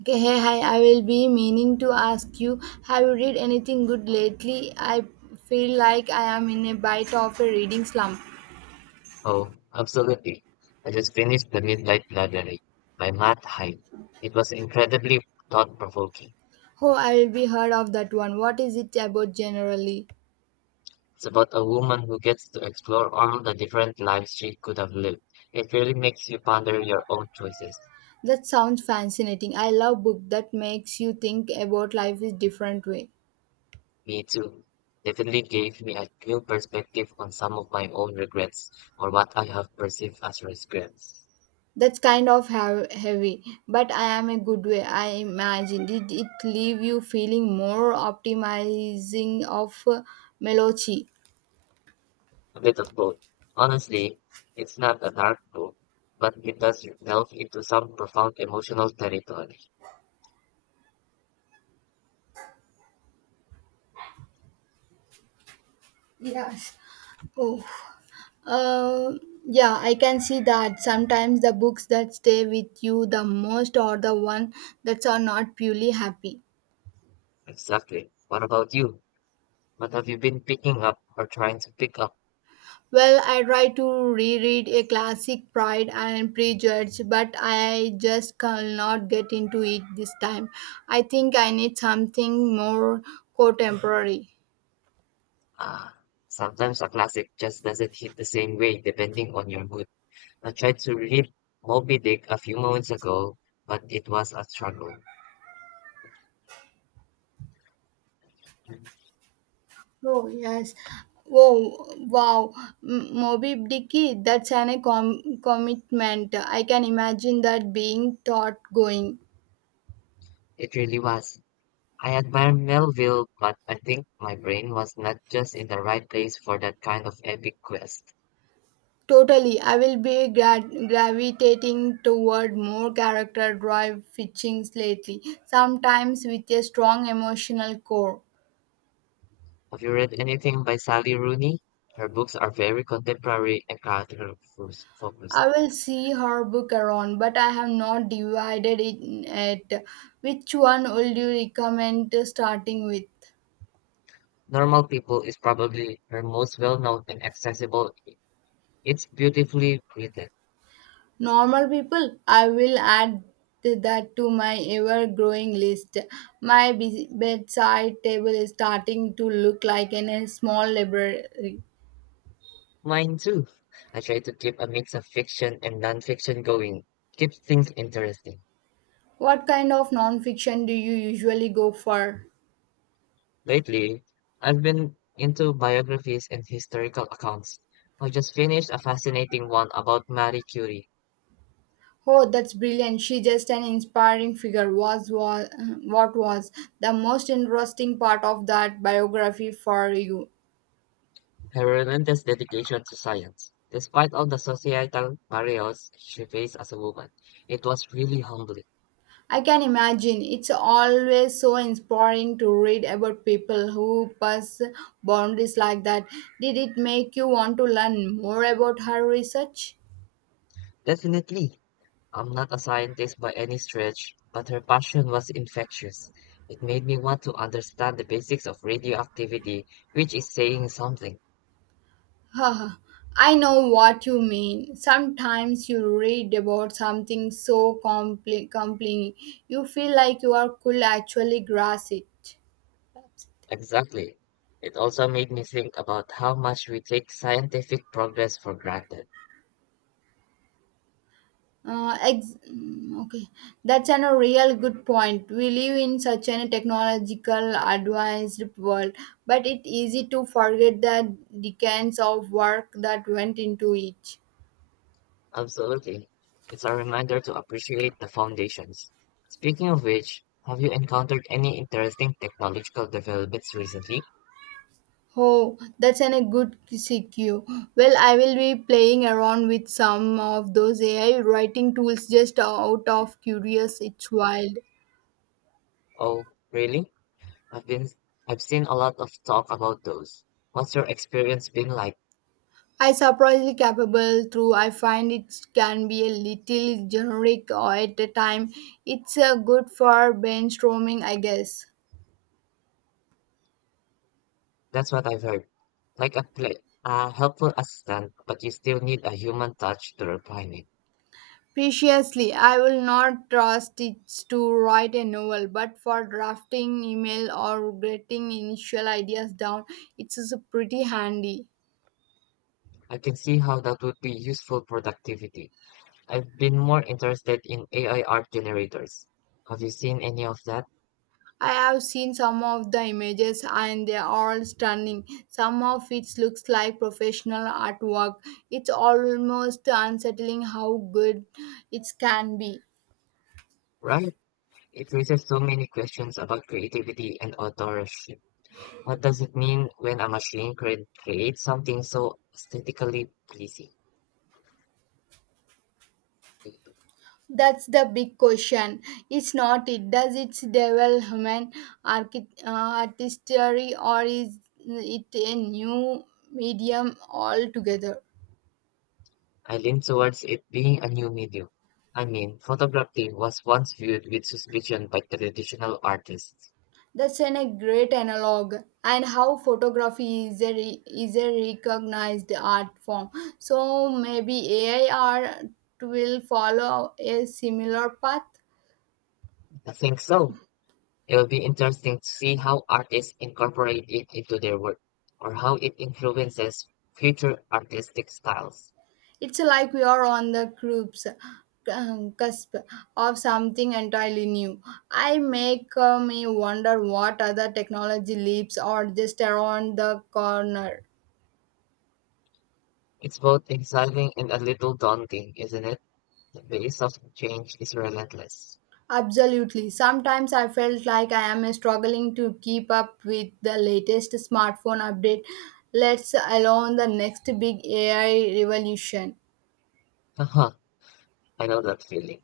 Okay, hey, hi, I will be meaning to ask you, have you read anything good lately? I feel like I am in a bite of a reading slump. Oh, absolutely. I just finished The Midnight Library by Matt Haig. It was incredibly thought-provoking. Oh, I will be heard of that one. What is it about generally? It's about a woman who gets to explore all the different lives she could have lived. It really makes you ponder your own choices. That sounds fascinating. I love book that makes you think about life in different way. Me too. Definitely gave me a new perspective on some of my own regrets or what I have perceived as regrets. That's kind of heavy, but I am a good way. I imagine did it leave you feeling more optimizing of melancholy? A bit of both. Honestly, it's not a dark book, but it does delve into some profound emotional territory. Yes. Oh. Uh, yeah, I can see that sometimes the books that stay with you the most are the one that are not purely happy. Exactly. What about you? What have you been picking up or trying to pick up? Well, I try to reread a classic Pride and Prejudice, but I just cannot get into it this time. I think I need something more contemporary. Ah, sometimes a classic just doesn't hit the same way depending on your mood. I tried to read Moby Dick a few moments ago, but it was a struggle. Oh yes. Oh wow, Moby Dicky. That's an a commitment. I can imagine that being thought going. It really was. I admire Melville, but I think my brain was not just in the right place for that kind of epic quest. Totally, I will be gravitating toward more character drive fiction lately, sometimes with a strong emotional core. Have you read anything by Sally Rooney? Her books are very contemporary and character focused. I will see her book around, but I have not divided it yet. Which one would you recommend starting with? Normal People is probably her most well-known and accessible. It's beautifully written. Normal people, I will add that to my ever growing list. My bedside table is starting to look like in a small library. Mine too. I try to keep a mix of fiction and non-fiction going. Keeps things interesting. What kind of nonfiction do you usually go for? Lately, I've been into biographies and historical accounts. I just finished a fascinating one about Marie Curie, Oh, that's brilliant. She just an inspiring figure. Was what was the most interesting part of that biography for you? her relentless dedication to science. Despite all the societal barriers she faced as a woman, it was really humbling. I can imagine. It's always so inspiring to read about people who pass boundaries like that. Did it make you want to learn more about her research? Definitely, I'm not a scientist by any stretch, but her passion was infectious. It made me want to understand the basics of radioactivity, which is saying something. Huh, I know what you mean. Sometimes you read about something so compli compelling, you feel like you are could actually grasp it. Exactly. It also made me think about how much we take scientific progress for granted. Okay, a real good point. We live in such a technological advanced world, but it's easy to forget the decades of work that went into it. Absolutely. It's a reminder to appreciate the foundations. Speaking of which, have you encountered any interesting technological developments recently? Oh, a good CQ. Well, I will be playing around with some of those AI writing tools just out of curious. It's wild. Oh, really? I've been I've seen a lot of talk about those. What's your experience been like? I surprisingly capable through. I find it can be a little generic or at a time. It's good for brainstorming, I guess. That's what I've heard. Like a helpful assistant, but you still need a human touch to refine it. Preciously, I will not trust it to write a novel, but for drafting email or getting initial ideas down, it's pretty handy. I can see how that would be useful productivity. I've been more interested in AI art generators. Have you seen any of that? I have seen some of the images and they are all stunning. Some of it looks like professional artwork. It's almost unsettling how good it can be. Right? It raises so many questions about creativity and authorship. What does it mean when a machine creates something so aesthetically pleasing? That's the big question. It's not it. Does it develop human artistry or is it a new medium altogether? I lean towards it being a new medium. I mean, photography was once viewed with suspicion by traditional artists. A great analog, and how photography is is a recognized art form. So maybe AI art will follow a similar path. I think so. It will be interesting to see how artists incorporate it into their work, or how it influences future artistic styles. It's like we are on the groups cusp of something entirely new. I make me wonder what other technology leaps are just around the corner. It's both exciting and a little daunting, isn't it? The pace of change is relentless. Absolutely. Sometimes I felt like I am struggling to keep up with the latest smartphone update, let's alone the next big AI revolution. Haha, I know that feeling.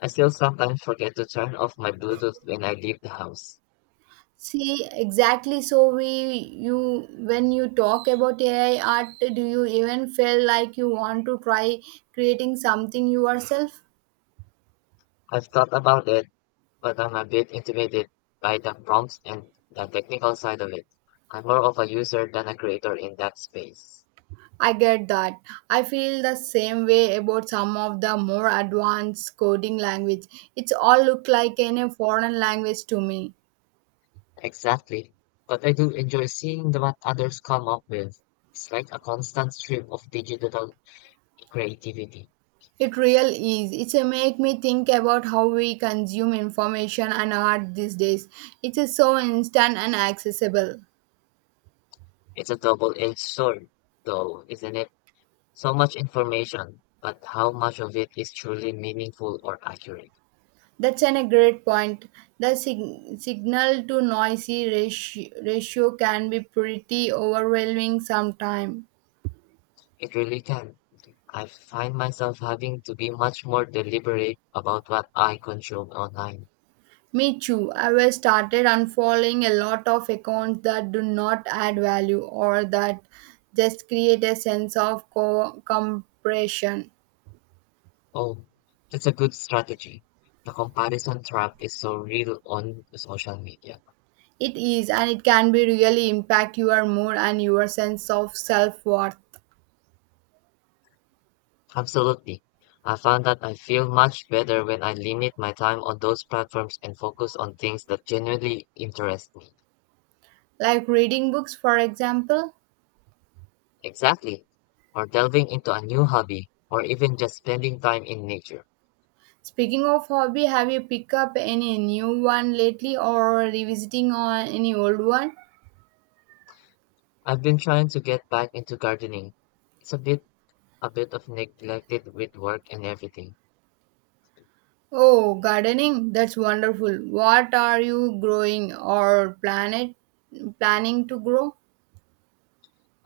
I still sometimes forget to turn off my Bluetooth when I leave the house. See, exactly so we you when you talk about AI art, do you even feel like you want to try creating something yourself? I've thought about it but I'm a bit intimidated by the prompts and the technical side of it. I'm more of a user than a creator in that space. I get that. I feel the same way about some of the more advanced coding language. It's all look like in a foreign language to me. Exactly. But I do enjoy seeing what others come up with. It's like a constant stream of digital creativity. It real is. It's a make me think about how we consume information and art these days. It is so instant and accessible. It's a double-edged sword, though, isn't it? So much information, but how much of it is truly meaningful or accurate? A great point. The signal to noisy ratio can be pretty overwhelming sometimes. It really can. I find myself having to be much more deliberate about what I consume online. Me too. I have started unfollowing a lot of accounts that do not add value or that just create a sense of compression. Oh, that's a good strategy. The comparison trap is so real on social media. It is, and it can be really impact your mood and your sense of self worth. Absolutely. I found that I feel much better when I limit my time on those platforms and focus on things that genuinely interest me. Like reading books, for example. Exactly. Or delving into a new hobby, or even just spending time in nature. Speaking of hobby, have you picked up any new one lately or revisiting on any old one? I've been trying to get back into gardening. It's a bit of neglected with work and everything. Oh, gardening, that's wonderful. What are you growing or planet planning to grow?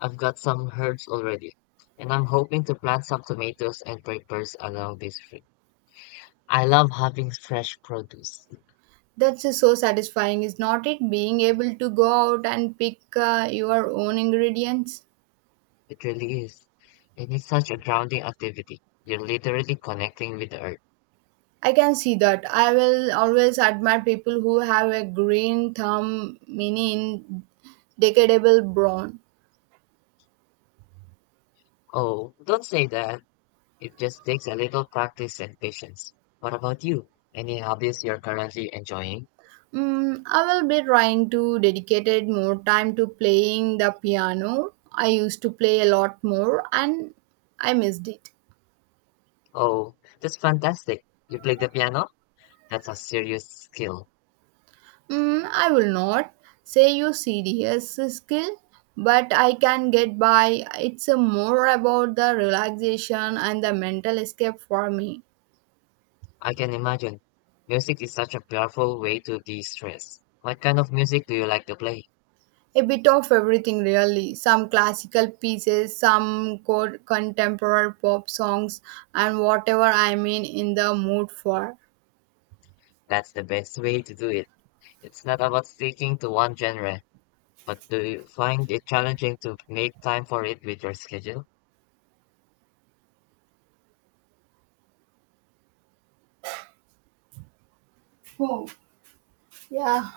I've got some herbs already, and I'm hoping to plant some tomatoes and peppers along this trip. I love having fresh produce. That's just so satisfying, is not it? Being able to go out and pick your own ingredients. It really is. And it's such a grounding activity. You're literally connecting with the earth. I can see that. I will always admire people who have a green thumb, meaning decadable brawn. Oh, don't say that. It just takes a little practice and patience. What about you? Any hobbies you're currently enjoying? Mm, I will be trying to dedicate more time to playing the piano. I used to play a lot more and I missed it. Oh, that's fantastic. You play the piano? That's a serious skill. Mm, I will not say you serious skill, but I can get by. It's a more about the relaxation and the mental escape for me. I can imagine. Music is such a powerful way to de-stress. What kind of music do you like to play? A bit of everything, really. Some classical pieces, some contemporary pop songs, and whatever I'm in the mood for. That's the best way to do it. It's not about sticking to one genre, but do you find it challenging to make time for it with your schedule? Oh, yeah,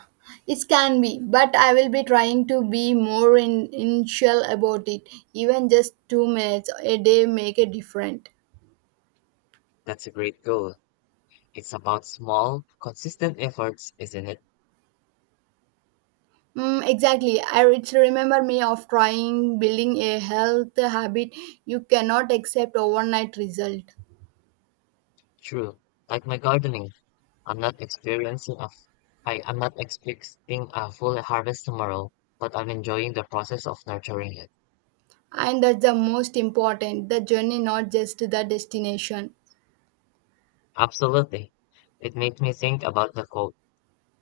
it can be, but I will be trying to be more in initial about it. Even just 2 minutes a day make a difference. That's a great goal. It's about small, consistent efforts, isn't it? Mm, exactly. I it remember me of trying building a health habit. You cannot accept overnight result. True. Like my gardening, I'm not I'm not expecting a full harvest tomorrow, but I'm enjoying the process of nurturing it. And that's the most important the journey, not just the destination. Absolutely. It makes me think about the quote,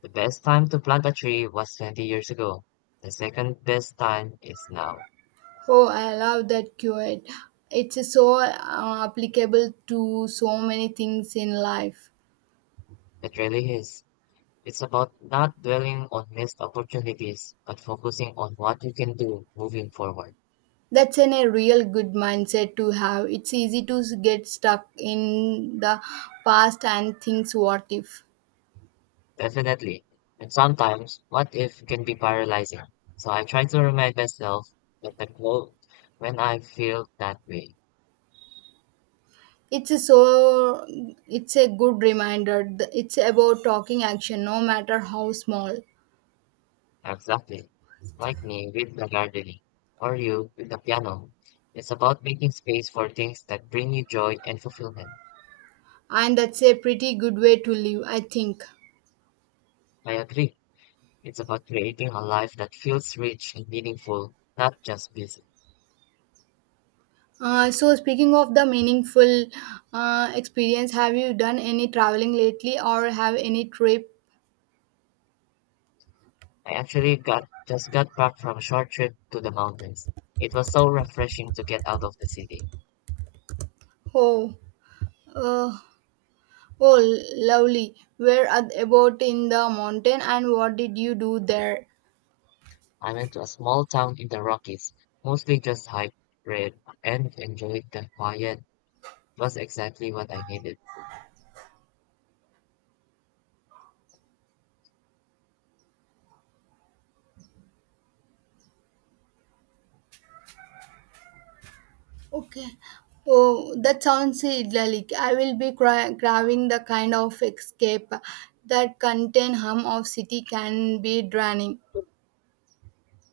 the best time to plant a tree was 20 years ago. The second best time is now. Oh, I love that quote. It's so applicable to so many things in life. It really is. It's about not dwelling on missed opportunities, but focusing on what you can do moving forward. A real good mindset to have. It's easy to get stuck in the past and thinks what if. Definitely. And sometimes, what if can be paralyzing. So I try to remind myself that the quote when I feel that way. It's so it's a good reminder. It's about talking action, no matter how small. Exactly. Like me with the gardening, or you with the piano. It's about making space for things that bring you joy and fulfillment. And that's a pretty good way to live, I think. I agree. It's about creating a life that feels rich and meaningful, not just busy. So speaking of the meaningful experience, have you done any traveling lately or have any trip? I actually got just got back from a short trip to the mountains. It was so refreshing to get out of the city. Oh, uh, oh, lovely. Where are about in the mountain and what did you do there? I went to a small town in the Rockies, mostly just hiked, read, and enjoyed the quiet. It was exactly what I needed. Okay. Oh, that sounds idyllic. I will be craving the kind of escape that contain hum of city can be draining.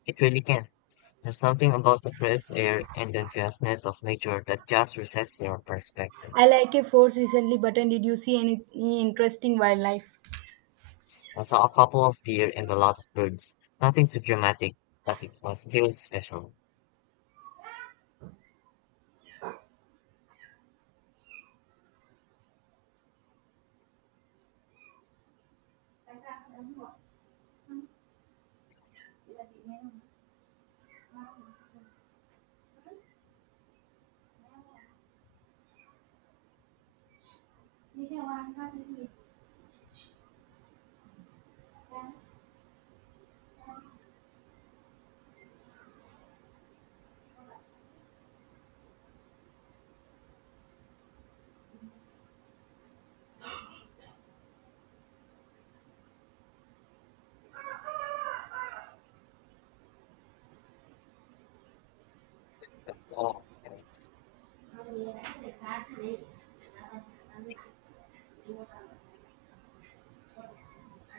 It really can. There's something about the crisp air and the vastness of nature that just resets your perspective. I like a force recently, but did you see any interesting wildlife? I saw a couple of deer and a lot of birds. Nothing too dramatic, but it was still special. That's all.